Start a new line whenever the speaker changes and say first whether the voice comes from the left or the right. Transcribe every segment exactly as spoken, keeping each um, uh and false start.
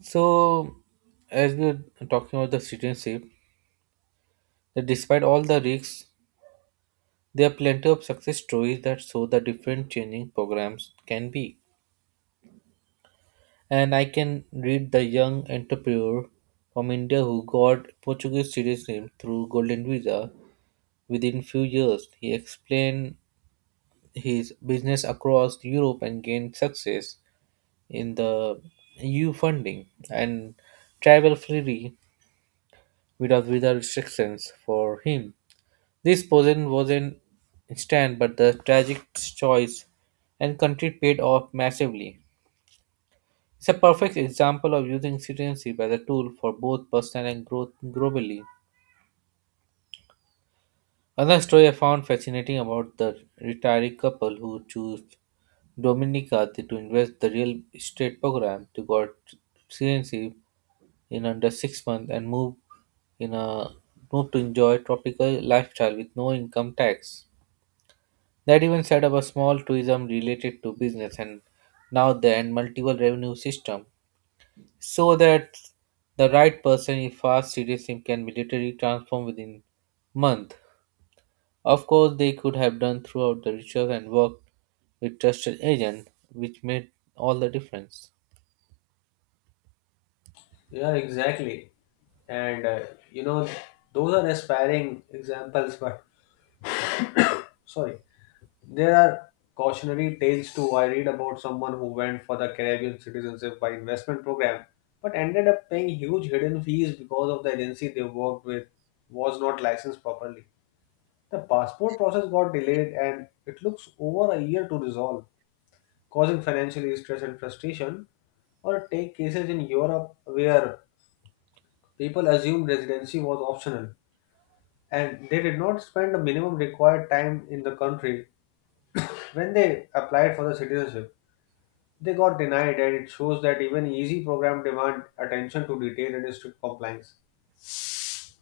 right: So, as we're talking about the citizenship, that despite all the risks, there are plenty of success stories that show the different changing programs can be. And I can read the young entrepreneur from India who got Portuguese citizenship through Golden Visa within few years. He explained his business across Europe and gained success in the E U funding and travel freely without visa restrictions for him. This position was an instant but the tragic choice and country paid off massively. It's a perfect example of using citizenship as a tool for both personal and growth globally. Another story I found fascinating about the retired couple who chose Dominica to invest the real estate program to got citizenship in under six months and move in a move to enjoy tropical lifestyle with no income tax. That even set up a small tourism related to business and now then multiple revenue system so that the right person in fast cities can military transform within month. Of course they could have done throughout the ritual and worked with trusted agent which made all the difference.
left: Yeah, exactly. And uh, you know, those are aspiring examples, but sorry, there are cautionary tales too. I read about someone who went for the Caribbean Citizenship by Investment Program, but ended up paying huge hidden fees because of the agency they worked with was not licensed properly. The passport process got delayed, and it looks over a year to resolve, causing financial stress and frustration. Or take cases in Europe where people assumed residency was optional and they did not spend the minimum required time in the country when they applied for the citizenship. They got denied, and it shows that even easy programs demand attention to detail and strict compliance.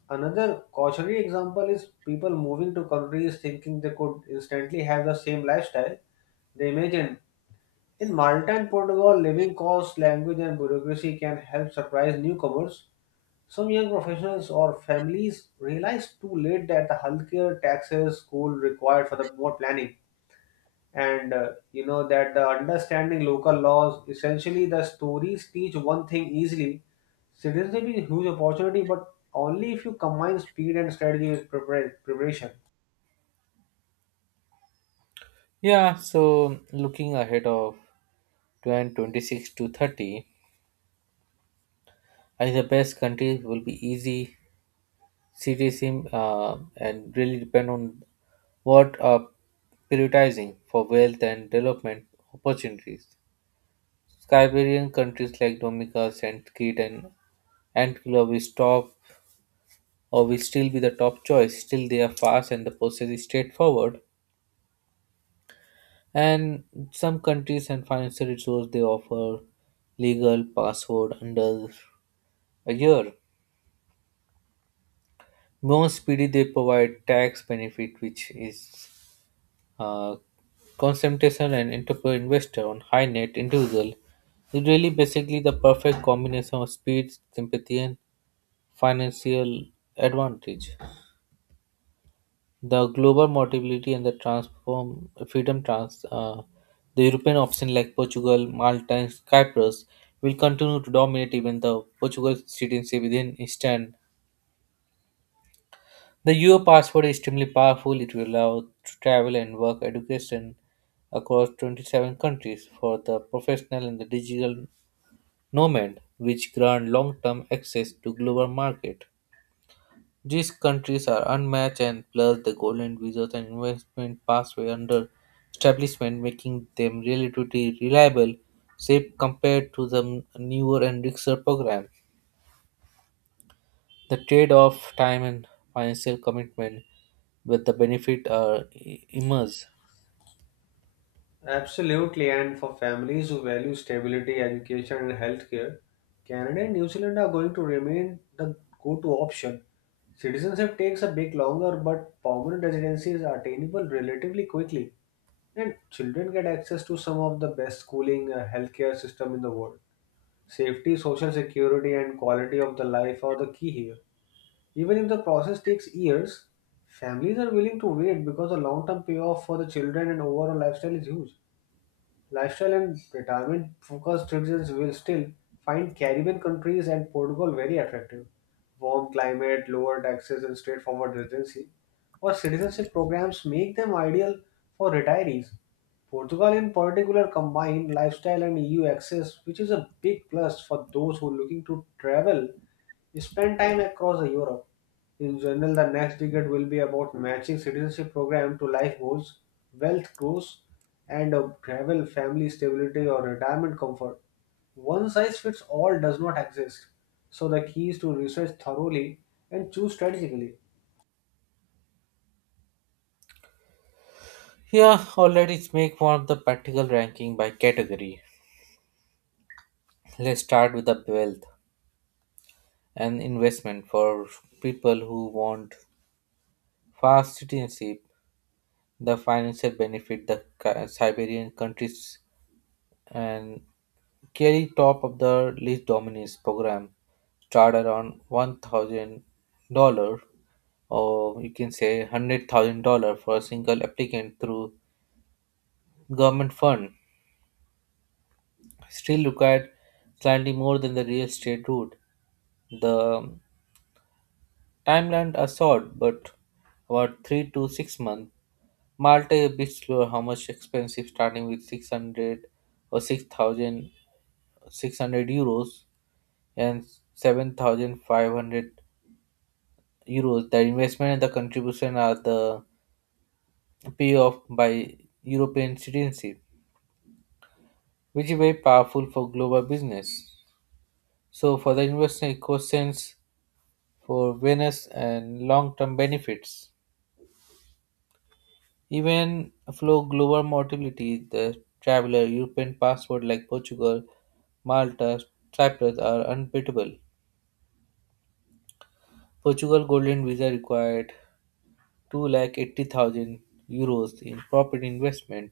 left: Another cautionary example is people moving to countries thinking they could instantly have the same lifestyle they imagine. In Malta and Portugal, living costs, language, and bureaucracy can help surprise newcomers. Some young professionals or families realize too late that the healthcare taxes school required for the more planning and uh, you know that the understanding local laws essentially the stories teach one thing easily, citizenship is a huge opportunity but only if you combine speed and strategy with prepara- preparation.
right: Yeah, so looking ahead of two thousand twenty-six to thirty, I think the best countries will be easy city sim, uh, and really depend on what are prioritizing for wealth and development opportunities. Siberian countries like Dominica, Saint Kitts, and Antigua will stop or will still be the top choice. Still, they are fast and the process is straightforward. And some countries and financial resources they offer legal password under a year. More speedy, they provide tax benefit, which is uh, concentration and entrepreneur investor on high net individual is really basically the perfect combination of speed, sympathy, and financial advantage. The global mobility and the transform freedom trans uh, the European option like Portugal, Malta, and Cyprus will continue to dominate even the Portugal citizenship within instant. The E U passport is extremely powerful. It will allow to travel and work education across twenty-seven countries for the professional and the digital nomad, which grant long-term access to global market. These countries are unmatched and plus the golden visas and investment pathway under establishment making them relatively reliable, safe compared to the newer and richer programs. The trade off time and financial commitment with the benefit are i- immense.
left: Absolutely, and for families who value stability, education, and healthcare, Canada and New Zealand are going to remain the go to option. Citizenship takes a bit longer, but permanent residency is attainable relatively quickly, and children get access to some of the best schooling, uh, healthcare system in the world. Safety, social security, and quality of the life are the key here. Even if the process takes years, families are willing to wait because the long term payoff for the children and overall lifestyle is huge. Lifestyle and retirement focused citizens will still find Caribbean countries and Portugal very attractive. Warm climate, lower taxes, and straightforward residency or citizenship programs make them ideal for retirees. Portugal, in particular, combined lifestyle and E U access, which is a big plus for those who are looking to travel, he spent time across Europe. In general, the next decade will be about matching citizenship program to life goals, wealth growth, and uh, travel, family stability, or retirement comfort. One size fits all does not exist. So the key is to research thoroughly and choose strategically.
right: Yeah, all right, let's make one of the practical ranking by category. Let's start with the wealth and investment for people who want fast citizenship, the financial benefit, the Ki- Siberian countries, and carry top of the list dominates program, start around one thousand dollar or you can say one hundred thousand dollars for a single applicant through government fund, still required slightly more than the real estate route. The timelines are short, but about three to six months. Malta is a bit slower, how much expensive, starting with six hundred or six thousand six hundred euros and seven thousand five hundred euros. The investment and the contribution are the payoff by European citizenship, which is very powerful for global business. So for the investment, it costs sense for awareness and long-term benefits. Even flow global mobility, the traveler European passport like Portugal, Malta, Cyprus are unbeatable. Portugal Golden Visa required two lakh eighty thousand euros in property investment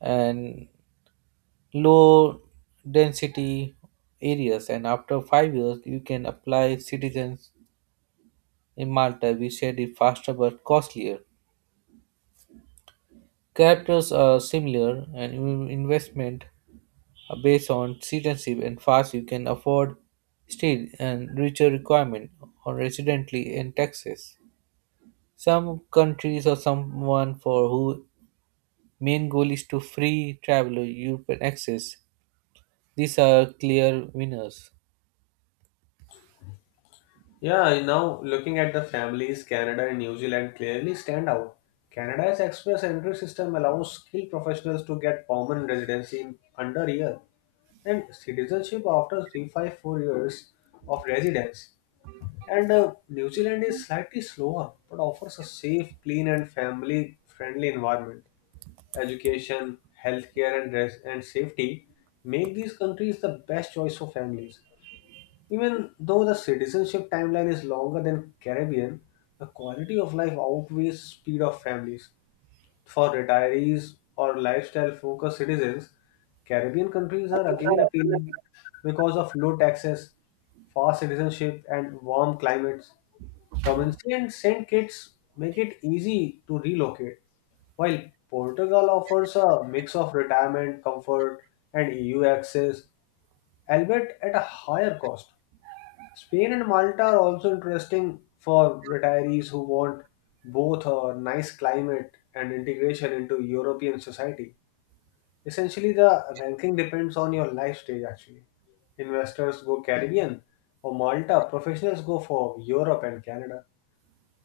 right: and low density areas, and after five years you can apply citizens. In Malta, we shared it faster but costlier. Characters are similar, and in- investment are based on citizenship and fast you can afford steel and richer requirement or residently in Texas. Some countries or someone for who main goal is to free traveler European access. These are clear winners.
left: Yeah, now looking at the families, Canada and New Zealand clearly stand out. Canada's express entry system allows skilled professionals to get permanent residency in under a year and citizenship after three five four years of residence. And uh, New Zealand is slightly slower but offers a safe, clean, and family friendly environment. Education, healthcare, and, res- and safety make these countries the best choice for families. Even though the citizenship timeline is longer than Caribbean, the quality of life outweighs speed of families. For retirees or lifestyle focused citizens, Caribbean countries are again appealing because of low taxes, fast citizenship, and warm climates. Dominican and Saint Kitts make it easy to relocate, while Portugal offers a mix of retirement, comfort, and E U access, albeit at a higher cost. Spain and Malta are also interesting for retirees who want both a nice climate and integration into European society. Essentially, the ranking depends on your life stage actually. Investors go Caribbean or Malta, professionals go for Europe and Canada,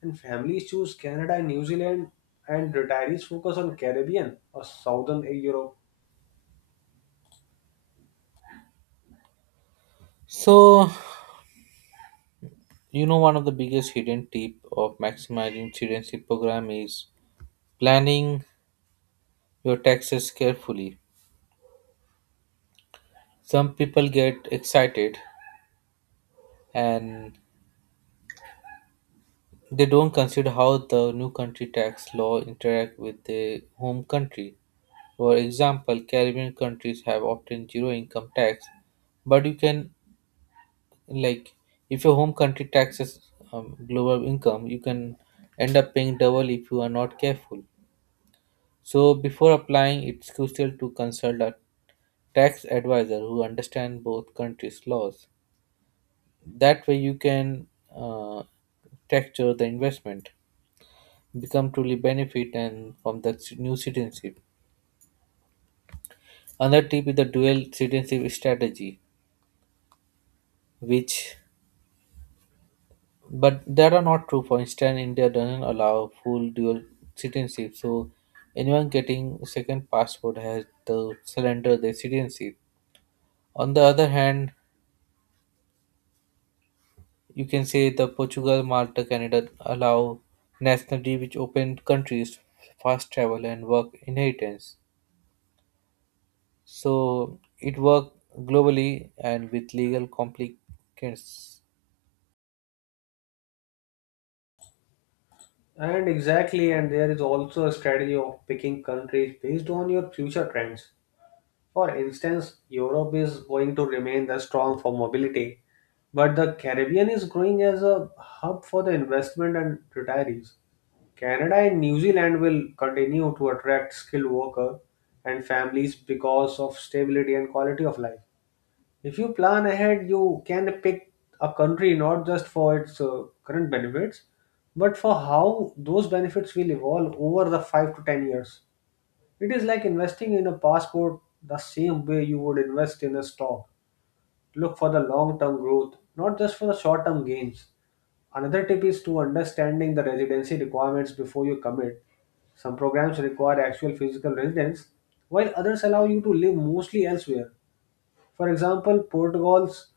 left: and families choose Canada and New Zealand, and retirees focus on Caribbean or Southern Europe.
right: So, you know, one of the biggest hidden tip of maximizing citizenship program is planning your taxes carefully. Some people get excited and they don't consider how the new country tax law interact with their home country. For example, Caribbean countries have often zero income tax, but you can, like, if your home country taxes um, global income, you can end up paying double if you are not careful. So before applying, it's crucial to consult a tax advisor who understands both countries' laws. That way you can uh, texture the investment become truly benefit and from the ci- new citizenship. Another tip is the dual citizenship strategy, which but that are not true. For instance, India doesn't allow full dual citizenship, so anyone getting second passport has to surrender their citizenship. On the other hand, you can say the Portugal, Malta, Canada allow nationality which open countries fast travel and work inheritance. So it worked globally and with legal complications.
left: And exactly, and there is also a strategy of picking countries based on your future trends. For instance, Europe is going to remain the strong for mobility, but the Caribbean is growing as a hub for the investment and retirees. Canada and New Zealand will continue to attract skilled workers and families because of stability and quality of life. If you plan ahead, you can pick a country not just for its uh, current benefits, but for how those benefits will evolve over the five to ten years. It is like investing in a passport the same way you would invest in a stock. Look for the long term growth, not just for the short term gains. Another tip is to understanding the residency requirements before you commit. Some programs require actual physical residence, while others allow you to live mostly elsewhere. For example, Portugal's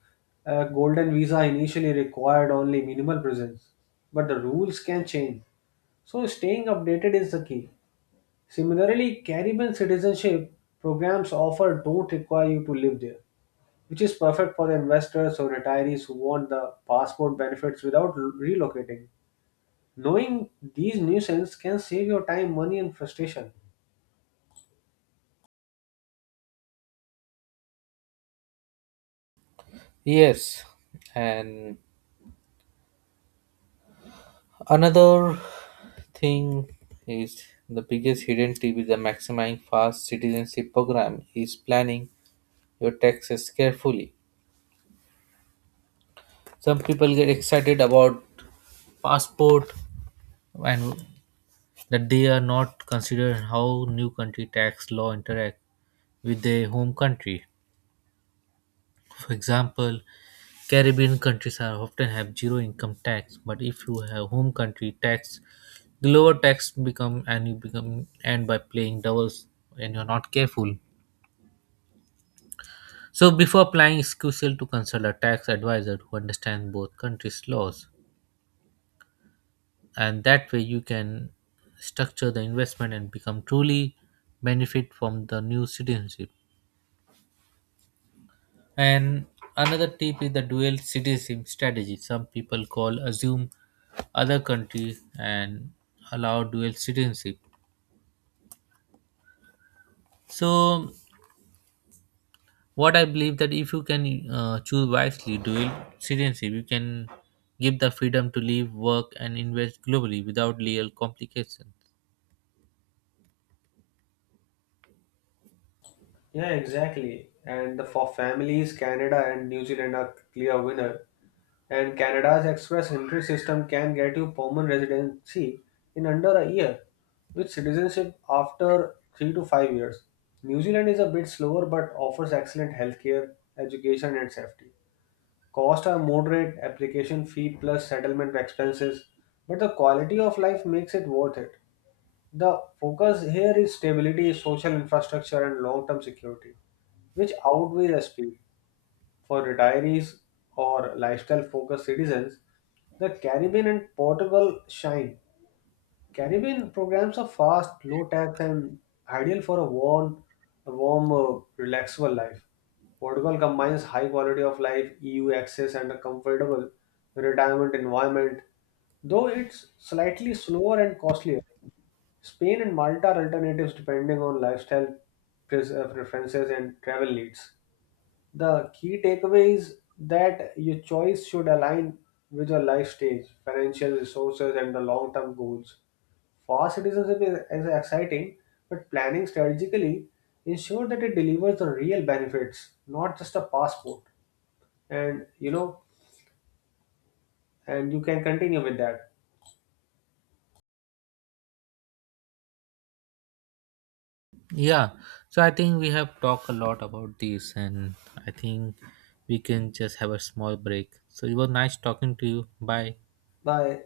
left: uh, golden visa initially required only minimal presence, but the rules can change. So, staying updated is the key. Similarly, Caribbean citizenship programs offered don't require you to live there, which is perfect for the investors or retirees who want the passport benefits without l- relocating. Knowing these nuisances can save your time, money, and frustration.
right: Yes, and another thing is the biggest hidden tip is the maximizing fast citizenship program is planning your taxes carefully. Some people get excited about passport and that they are not considering how new country tax law interact with their home country. For example, Caribbean countries are often have zero income tax, but if you have home country tax, the lower tax become and you become and by playing doubles and you're not careful. So before applying, it's crucial to consult a tax advisor who understands both countries' laws, and that way you can structure the investment and become truly benefit from the new citizenship. And another tip is the dual citizenship strategy. Some people call assume other country and allow dual citizenship. So what I believe that if you can uh, choose wisely dual citizenship, you can give the freedom to live, work, and invest globally without legal complications.
left: Yeah, exactly. And the- for families, Canada and New Zealand are clear winner. And Canada's express entry system can get you permanent residency in under a year, with citizenship after three to five years. New Zealand is a bit slower but offers excellent healthcare, education, and safety. Costs are moderate, application fee plus settlement expenses, but the quality of life makes it worth it. The focus here is stability, social infrastructure, and long term security, which outweighs the speed. For retirees or lifestyle focused citizens, the Caribbean and Portugal shine. Caribbean programs are fast, low tax, and ideal for a warm, a warm, uh, relaxable life. Portugal combines high quality of life, E U access, and a comfortable retirement environment, though it's slightly slower and costlier. Spain and Malta are alternatives depending on lifestyle pres- uh, preferences and travel needs. The key takeaway is that your choice should align with your life stage, financial resources, and the long term goals. Fast citizenship is, is exciting, but planning strategically ensure that it delivers the real benefits, not just a passport. And you know, and you can continue with that.
right: Yeah, so I think we have talked a lot about this, and I think we can just have a small break. So it was nice talking to you. Bye.
left: Bye.